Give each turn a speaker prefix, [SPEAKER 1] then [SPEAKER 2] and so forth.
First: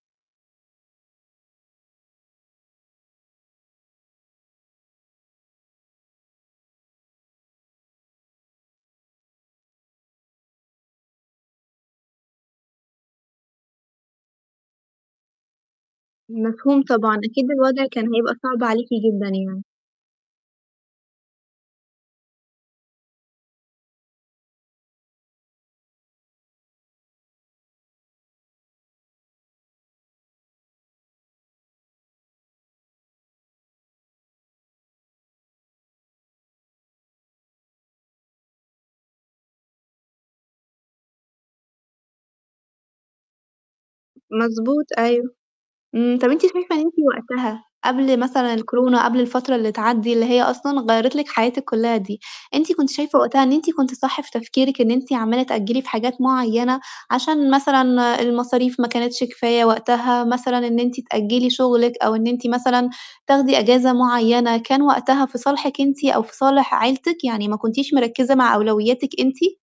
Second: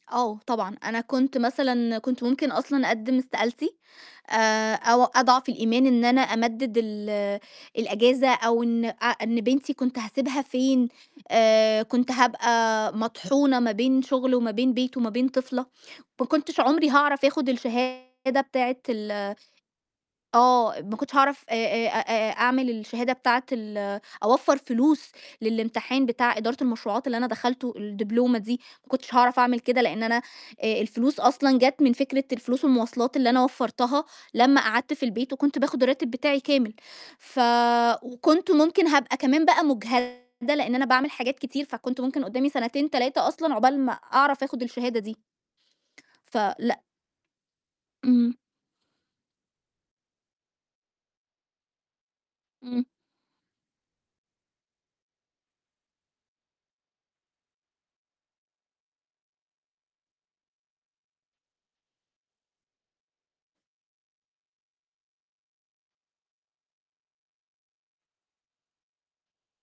[SPEAKER 1] آه، طبعًا. أنا كنت مثلًا كنت ممكن أصلًا أقدّم استقالتي، آآ أو أضعف الإيمان إن أنا أمدد ال الإجازة، أو إن أ إن بنتي كنت هاسبيها فين؟ آآ كنت هابقى مطحونة ما بين شُغل وما بين بِيِت وما بين طفلة، ما كنتش
[SPEAKER 2] مفهوم
[SPEAKER 1] عمري
[SPEAKER 2] طبعًا.
[SPEAKER 1] هاعرف آخُد
[SPEAKER 2] أكيد الوضع كان هيبقى
[SPEAKER 1] الشهادة
[SPEAKER 2] صعب
[SPEAKER 1] بتاعة
[SPEAKER 2] عليكِ
[SPEAKER 1] ال
[SPEAKER 2] جدًا يعني.
[SPEAKER 1] آه، ما كنتش هاعرف آآ آآ أ آآ أعمل الشهادة بتاعة ال أوفّر فلوس للامتحان بتاع إدارة المشروعات اللي أنا دخلته، الدبلومة دي، ما كنتش هاعرف أعمل كده، لأن أنا آآ الفلوس أصلًا جات من فكرة الفلوس والمواصلات اللي أنا وفرتها لمّا قعدت في البيت، وكنت باخد الراتب بتاعي كامل، ف وكنت ممكن هابقى كمان بقى مُجهدة لإن أنا باعمل حاجات كتير، فكنت ممكن قدّامي سنتين، 3 أصلًا عقبال ما أعرف آخُد
[SPEAKER 2] مضبوط،
[SPEAKER 1] الشهادة دي.
[SPEAKER 2] أيوه. إمم. طَب أنتِ شايفة إن
[SPEAKER 1] فلأ.
[SPEAKER 2] أنتِ وقتها قبل
[SPEAKER 1] امم.
[SPEAKER 2] مثلًا الكورونا، قبل الفترة اللي تعدّي، اللي هي أصلًا غيّرِت لِك حياتِك كلّها دي، أنتِ
[SPEAKER 1] امم.
[SPEAKER 2] كنتِ شايفة وقتها إن أنتِ كنتِ صح في تفكيرِك، إن أنتِ عمّالة تأجّلي في حاجات معيّنة، عشان مثلًا المصاريف ما كانتش كفاية وقتها، مثلًا إن أنتِ تأجّلي شغلِك، أو إن أنتِ مثلًا تاخدي إجازة معيّنة، كان وقتها في صالحِك أنت أو في صالح عيلتِك، يعني ما كنتيش مركَزة مع أولوياتِك أنتِ؟